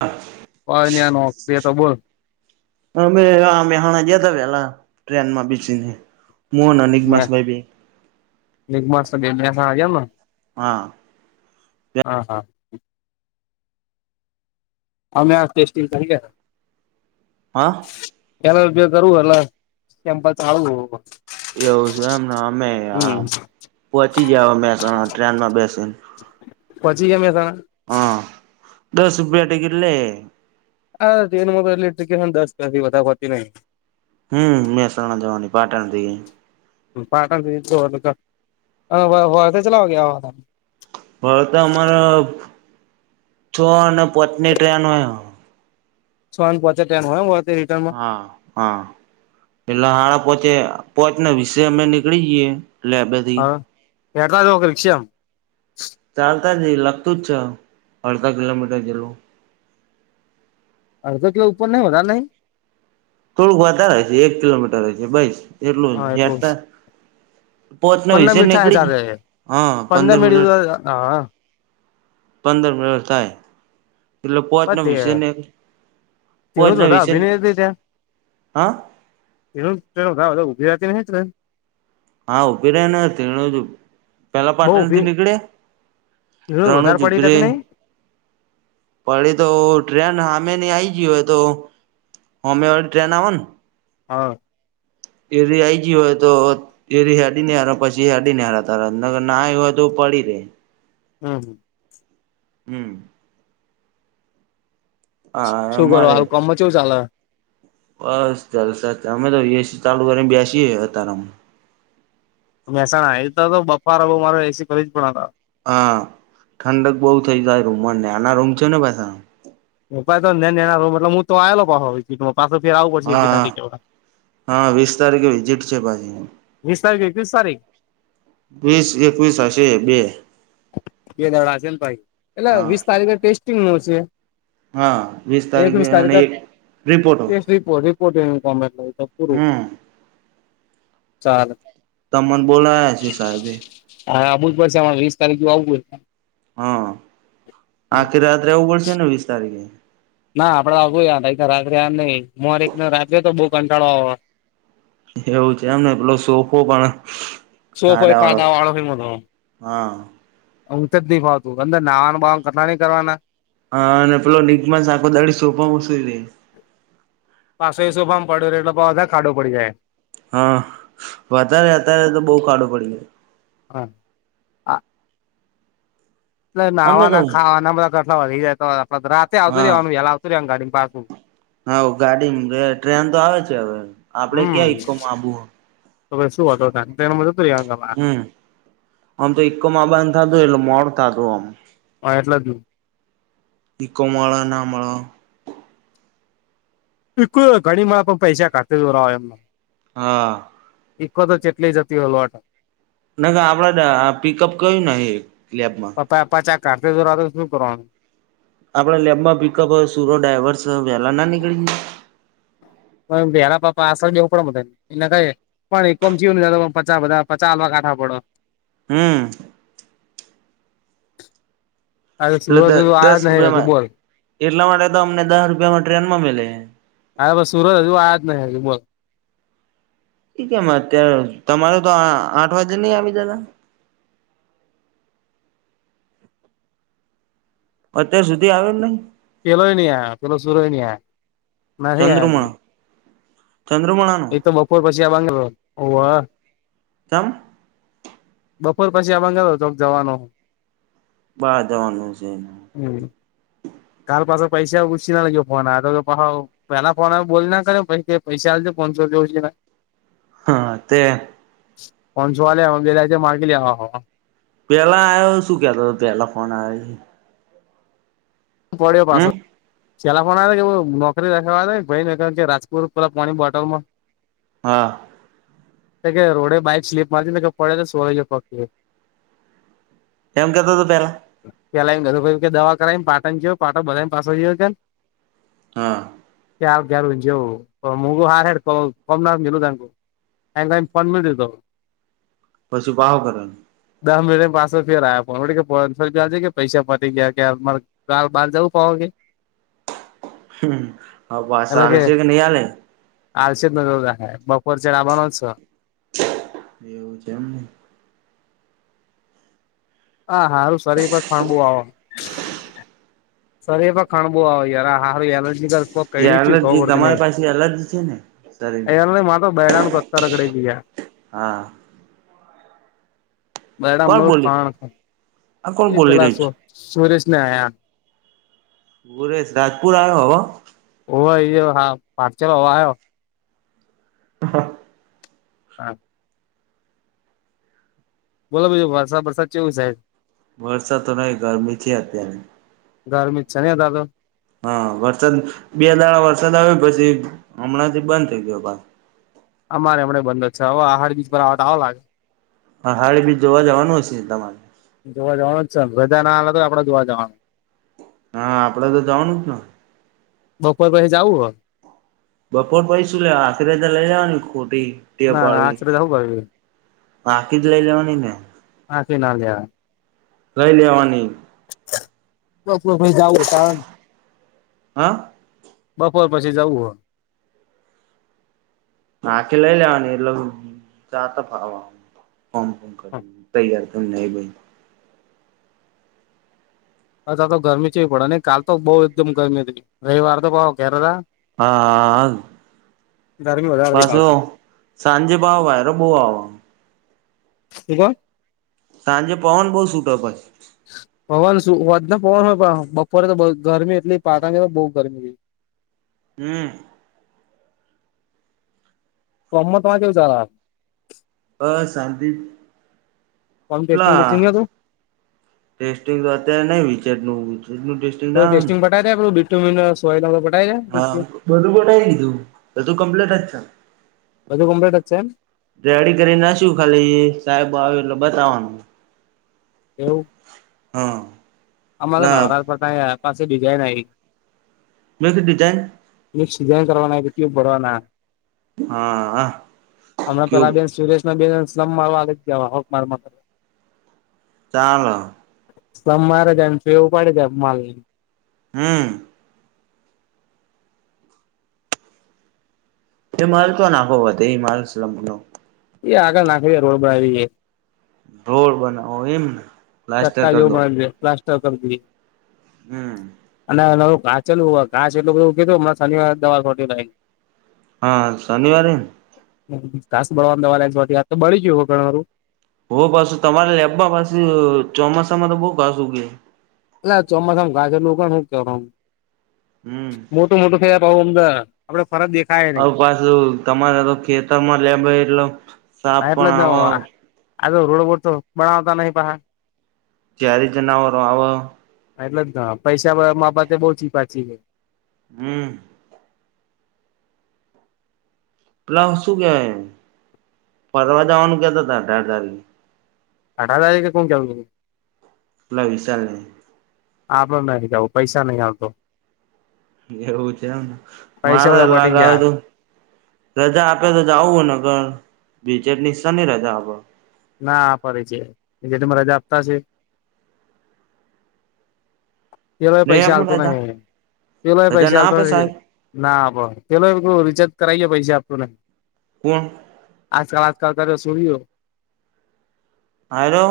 હાચ [unintelligible] હા ન્યાય નો નોકરી તો બોલ. અમે અમે મેહાણા ગયા તા તેલા ટ્રેન માં બેસીને મોન અને નિગમાસ ભાઈ બે એક માસ સગે મહેસાણા ગયા તા હા હા હા અમે આ ટેસ્ટિંગ કરી ગયા હા ક્યારે ઉપયોગ કરવો એટલા સેમ્પલ ચાલવું એવું છે એમને અમે આહ પહોચી ગ્યાં મહેસાણા ટ્રેન માં બેસીન પહોંચી ગયા મહેસાણા હા દસ રૂપિયા ટિકિટ લે અહ ટ્રેનમા પણ આટલી ટિકિટ દસથી વધા હોતી નહી હમ્મ મહેસાણા જવાની પાટણ થી હમ્મ પાટણથી તો બધા અહ વ વળતે ચલા હો ગયા હોગા વળતા અમારા છો અને પોતની ટ્રેન હોય છોને પોચની ટ્રેન હોય વળતે રિટર્ન માં હા હા પેલા હડા પોચે પોચને વિશે અમે નીકળી જઈએે હ એટલા લોકે રિક્ષા એમ ચાલતા જ એ લગતું જ છે અડધા કિલોમીટર જેટલું અડધો કે ઉપર નહીં વધારે નહીં થોડુંક વધારે હશે એક કિલોમીટર રહેશે બસ એટલું યાદ ત પોતચને પંદર વિશે મિનિટ થાય નીકળી જાતે હા પંદર મિનિટ પંદર મિનિટ થાય એટલે પોહચને વિશે ને [unintelligible] તેણ જ પોચના બધા વિશે અભિનય ત્યાં હા તેધ ઉભીતી [unintelligible] હા ઊભી રે ને [unintelligible] પેલા બહુ પાટણ ઉભી થી નીકળે એનો રણુજ વધારે પડી ઉભી તક રે નહી પડી તો ટ્રેન હામેની આઈ ગય હોય તો હોમે વારી ટ્રેન આવને હા એ ર આઈજી હોય તો એ ર હડી ને હાર પછી હડી ને હાર તારગર ના આવ હોય તો પડી રે હમ્મ, હમ્મ હમ્મ હા શું કરો અમારે હાલ કમ ચુ સાલા બસ જલસા છે અમે તો એસી ચાલુ કરીને બેસીએ હતારમા મહેસાણા એઈ તો તો બફારા બઉ મારો એસી કરી જ પણ હતા હા ઠંડક બહુ થઇ જાય રૂમમાં નાના રૂમ છે ને પાછા રાય તો ને એના રમ એટલે હ તો આવેલો પાો પા ફેરવું પડશે એક હા [unintelligible] હા વીસ તારીખે વિઝિટ છે પાછી વીસ તારીખ કે એકવીસ તારીખ વીસ એકવીસ હશે બે બે દાડ છે ને ભાઈ એટલે હા વીસ તારીખે ટેસ્ટિંગ નું અસે હા વીસ તારીખે અને એક રિપોર્ટ હો રિપો રિપોર્ટંગ કોમે એ તો પૂરું હમ ચાર તમને બોલાયા છે સાહેબે હામુ જ પડશે અમારે વીસ તારીખ જો આવવું હોય હા આખી રાત રેઉ પડશેને વીસ તારીખે ના આપડે આવું યાર રાત્રે યાર નહી મારે એક તો રાત્રે તો બહુ કંટાળો આવે. એવું છે એમને પેલો સોફો પણ સોફય ખાડા વાળો ખાના વાળા હા ઊચ જ ન ફાવતું અંદર નાવાનું કથા નહી કરવાના હા અને પેલો નિગમાસ આખો દાડો સોફામાં સૂઈ રેઇ પાસો એ સોફામાં પડ્યો રેઇ એટલે બધા ખાડ પડી જાય હા વધારે અત્યારે તો બહુ ખાડો પડી જાય હા એટલે અમે તો નાાવાના ખાવાના બધા જેટલા વાગી જાય તો રાતે આવતું હા રવાનું વેલા આવતું રેવાની ગાડી પાછું હા ગાડી ટ્રેન તો આવે છે હવે આપડે હમ ક્યાં ઈકોમાંબુ [unintelligible] હમ આમ તો એકમ આબાન થતું એટલે મોડું થતું થામ હા એટલા જ ને ઇકો મળે ન મળે ઇકોતો ઘણીમાં પણ પૈસા ખાતા [unintelligible] હા ઇકોતો ચોટલી જતી હોલ ના આપડે પિકઅપ ક્યુંને એ લેબમાં [unintelligible] તો શું કરવાનું આપડે લેબમાં પિકઅપ હોય સુરો ડ્રાઈવર્સય વહેલાના નીકળી જઈએ પણ પેલા તો પાછળ બેસવું પડે બધાને એને ક પણ ઈકોમા જાયેને પચાસ વધાર આપવા ચાલ કાઠા પડો હમ અરે એટલે સુરજ હજુ આ દસ જ નહી હજુ રૂપિયામાં બોલ એટલા માટે તો અમને દસ રૂપિયામાં ટ્રેનમાં મલે હા બસ સુરત હજુ આયા જ નહી બોલ એ કેમ અત્યારે તમારે તો આઠ વાગે નઈ આવી જતા અત્યાર સુધી આવ્યો નહી પેલો હો નહી આયા પેલો સુરો નિ યાય ચંદ્રમણ ચંદ્રમાણા એ તો બપોર પછી આ બાંગ્લોર ઓવ તમ બપોર પછી આબાગ તો જવાનો બાર જવાનું છે એ હમ કાલ પાછા પૈસા ઉછીના લયો ફોન તો પાહો પેલા ફોન આયો બોલના કરે પછ પૈસા આવજે પાનસો રૂપિયા ઉશીના હા તે પાનસો આલિયા [unintelligible] માર્ગે લેવા પેલા આવ્યો શુંકેતો પેલા ફોન આવ્યો પડ્યો પાછો હમ પેલા ફોન આયો નોકરી રાખાવા ભાઈ કારણ કે રાજકોર પેલા પાણીની બોટલમાં હા કે રોડ બાઈક સ્લીપ મારીતીને પડે તો સોલાઈ ગયો પગ [inaudible] એમ કેતો હતો પેલા પલાયને એધું ક કે દવા કરાવી પાટણ જયો પાટો બાંધી પાછો જોયો કેમ હા. ક્યાાર કું જેવું મુગું હાર કોમના મલું ત. ક કઈ ફોનમે દતો. પછી ભાવ કરે. દસ મિટ પાછસે ફેર આ્યા ફોન કેજે કે પૈસા પરી ગયા કેમાર ઘ બહાર જવું પાઓે. હ હ, પાસ આલ છે કે ન આલેે? આલશે જ નજરે બપોર છે ડાબાનો છ. એવું છે એમને. હા હાારું શરીર પર ફાંબું આવ. [inaudible] સર એ પણ ખાણ બુ આવે ય હારું એલર્જી કર. એ એલર્જી તમારી પાસે એલર્જી છે ને. શરીરને અને મા તો બેડાનું પત્તા રગડે કયા. હા. બડાામ ન કોણ બોલી ખાણ ખ આ કોણ એ બોલી પેલા રહ્યું છે સુરેશને આયા. ભુરેશ રાજપુર આવ્યો હવે. ઓ હા પારચલ વા આવ. હા. હા. બોલો ભજ વરસા વરસાદ ચોવીસાય. વરસાદ તો ન ગરમી છે અતની. ગરમી છે દાદો. હા વરસાદ, બે દાણા વરસાદ આવ્યો પછી હમણાં થી બંધ થઇ ગયો ભ. અમારે હમને બંધ જ છે હવે આહડ બીચ પર આવવા આવ લાગે. હ હડ બી જોવા જવાનું હશે તમારે? જોવા જવાનું ભજા ના તો આપડે જોવા જવાનું. હા આપડે તો જવાનું જને. બપોર પસે જાઉુ હ. બપોર પૈસું લેવા આખરે તો લઈ જવાની ખોટી ટે ના ના પાડવી. આખરે જવું પડે બાકીી જ લઈ લેવાની ને. હાખી ના જ. લઈ લેવાની. ભાઈ જવું તમ. હા. બપોર પછી જવું હો. આખી લઈ લેવાની એટલે ચાતા ફાવવા. ફમ ફમ હો કરી તૈયાર કરને બ. અથા તો ગરમી છે પડે નઈ કાલ તો બહુ એકદમ ગરમી હતી રવિવાર તો ભાવ ઘેર હતા. હા. ંગેવા [unintelligible] પાછો સાંજે ભાવ ભય ર બહ આવ. હક [unintelligible] તજ પવન બહુ સટો પછ છે. પવન શું વધ ના પવન હોય પણ બપોરે તો ગરમી એટલી પાતાંગ બઉુ ગરમી. હમ કોમમાં તમારે કેવું ચાલે? બસ શાંતિ કોમ ટેસ્ટિંગ પેલા બેસ્ટિંગ નતું ટેસ્ટિંગ તો અત્યારે નહી વિચેટનું [inaudible] ટેસ્ટિ તો ટેસ્ટિંગ બતાવી દે પેલું બીટ તુમીના સોયલામાં પતાઈ હા દે [inaudible] બધું પટાઈ દીધું બધું કમ્પ્લીટ જ છે. બધું કમ્લેટ જ છે એમ? રેડી કરી ના શું ખાલી સાહેબ આવે એટલે બતાવવાનું. એવું હા અમારા ના નવરા પડતા આયે પાસે બીજાય આઈ મેં તો ડિઝાઇન સિજન કરવાના કે ટ્યુબ ભરવાના હા હા હમણાં ક્યુબ પેલા બેન સુરેશ [inaudible] ચાલો. સમ મારે જાઈને પેલું ઉપાડે જાય માલને. હમ તે માલ તો નાખો વધે એ માલ સલમો. એ આગળ નાખવી રોડ બનાવીએ રોડ બનાવો એમને? પ્લાસ્ટર ચટ્ટા કરી જેવું દો માન પ્લાસ્ટ્ટર કરી દઈએ. હમ અને નવું ઘાંચેલું ઘાસ એટલું બધું ઊગ્યું તું હમણા શનિવારે દવા છોટી ને આઈ. હા શનિવારે ને? ઘાસ બળવાની દવા લે આ તો બળી ગયું હો તમારું. હો પાછુ તમારે લેબમાં પાછું ચોમાસામાં તો બઉ ઘાસ ઊગે. એટલે ચોમાસામાં ઘાસ એટલું ઊગે ને હું કરવાનું. હમ મોટો થયા તો હો અમદા આપડે ફરક દેખ હવે પાછું તમારે તો ખેતરમાં લેબ હોય એટલે. સાપ હા એટલે પણ જ ને આવ આતો રોડ બોરતો બનાવતા નહી પાહા. ક્યારે જનાવરો આવે. હા એટલે જ ને પૈસા મા બાબતે બહચી પાછી હે. હમ પેલા શું કહેવાય ફરવા જાવાનું કહેતા તા અઢાર તારીકે અઢાર તારીખે કોણ કેતુ તું? અલા વિશાલને. આપડે નહીં જાવુ પૈસા નહીં આલતો. એવું છે એમ? પૈસા મારે બધા લાગ પટી આયો ગયા તું રજા આપે તો જાવું હે નકર બીચેટ શાની રજા આપે. ના આ ફડે છે જે તમે રજા આપતા છે. પેલોય નહી પૈસા આપે આલતો રજા નહીં પેલોય રજા પૈસા ના આલતો આપે સાહેબ નહીં. ના આપો પેલો રિચાર્જ કરાવી ગયો પૈસા આપતો નહી. કોણ? આજકાલ આજકાલ કરે સૂરીયો. હલો,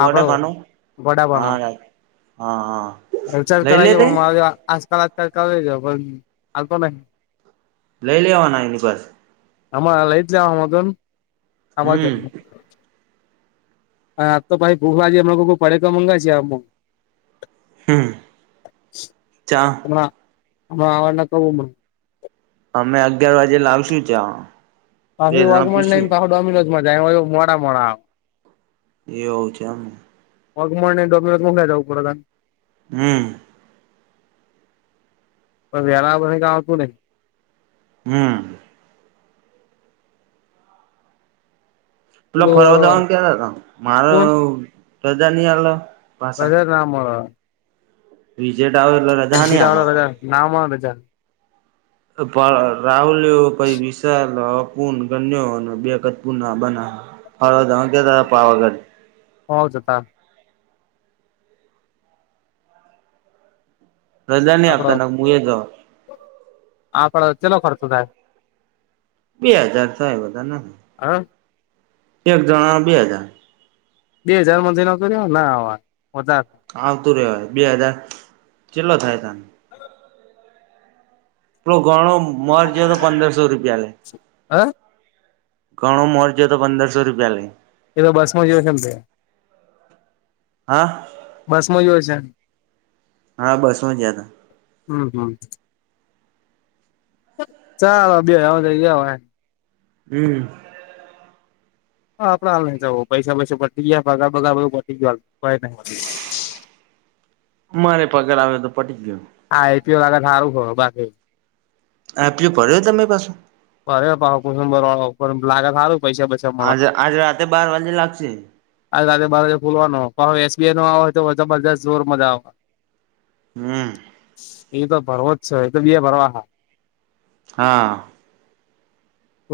પોડા આપડો ભણું હા રા હા હા. રીચાર્જ લઈ કરાઈ લે ગયો તે પણ મા આજકાલ કરેજ પણ હાલતો નહી. લઈ લેવાના એની પાસે. આમાં લેજ લેવા મગન આમાં જ. હમ હા આજ તો ભાઈ બહુ આજી એમના લોકો પડેકું મંગા છે આમો. હમ ચા હ હ આવાજ ના ક. અમે અગિયાર વાગે લાગશું ચ. હછી વગમન લઈને તો ડોમિનોઝ માં જાય મોડા મોડા. એ હવ છે હમ. મગમણને ગોમીત મ ખાઈ જઉંરાન. હમ. પણ વેના પ ક આવતું નહી. હમ. પેલો પેલું ફરવદવા કતા ત મારો કોણ પ્રજાની આ ભાષા. રામ. વિજય ડાવર એ ગીટ રજા નામા રજા. રાહુલ પઈ વિષાલ. પૂ ગન્યો બેપૂ બ ફળ તગઢ [unintelligible] હો જતા. રજા નહી આપતા હું એ જા. આપ પણડ ચલો ખર્ચો થાય? બે હાજાર થાય બધા નથી. હ. એક જણા ન બે હાજાર. બે હાજાર માંથીનો કર્યો ના હ વધારે. આવતું રવા બે હજાર, કેટલો થાય તને? આપડો ઘણો મરજ તો પંદરસો રૂપિયા લે. હ ઘણો મોરજો તો પંદરસો રૂપિયા લઈ. એ તો બસ માં જ કેમ થ. હા. બસ માં જોયો છે? હા બસમાં જયા હતા. હમ હમ, ચાલો બે હ થ ગયા. હમ. હા આપડ હાલ ને જ પૈસા પૈસા પટી ગયા પગાર બગારધ પટી ગયો. બદ [unintelligible] મારે પક આવે તો પટી ગું. હા આઈપી ઓ લગે સારું હો બા. આપલું ભર્યો તરી પાસે? અરે પાવ કુશું બર લાગે સારું પૈસા બ આજ આજ રાતેે બાર વાજે લાગશે. આજ રાતેે બાર વાજે ખોલવાનો હવે એસ બી આઈ નો આવે હોય તોબરજસ્ત જોર મજા આવે. હમ એ તો ભરવો જ છે એ તો બે ભરવા હા. હા.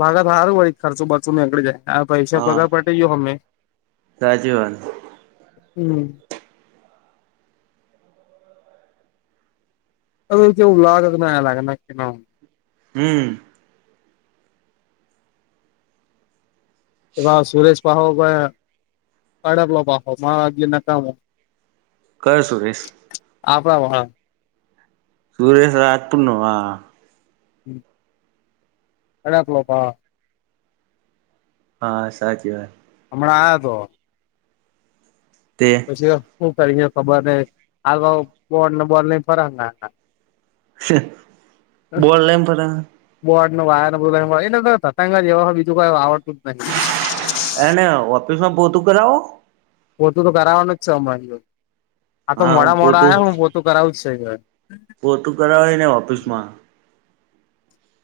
લાગા સારું વળી ખર્ચો બચો નેકળી જાય પૈસા હા પગાર પટે ગયો અમે સાચી વાત હમ. હવે કેવુ લાગે કે ના લાગે નક્કી ના હમ. એવા સુરેશ પહો અડલોબ હોમા અગલી નકા મો- કર સુરેશ આપણા હ સુરેશ અ પૂ ન હમ. [inaudible] હા સાચી વાત હમણાં આયો તો તે જે હું કરીને ખબર ન [unintelligible] [inaudible] બોલ નઈ [unintelligible] બોલ લઈને પરા બોર્ડું વાયર બધ એ [unintelligible] જ એવા બીજું કઈ આવડતું નહિ એને ઓફિસ માં પોહતું કરાવો પોતું તો કરાવવાનું જ છે અમારી જોડે આ તો હા હું મોડા મોડા પોતું આ હું પોતું કરાવું જ છે પોતું કરાવય ને ઓફિસ માં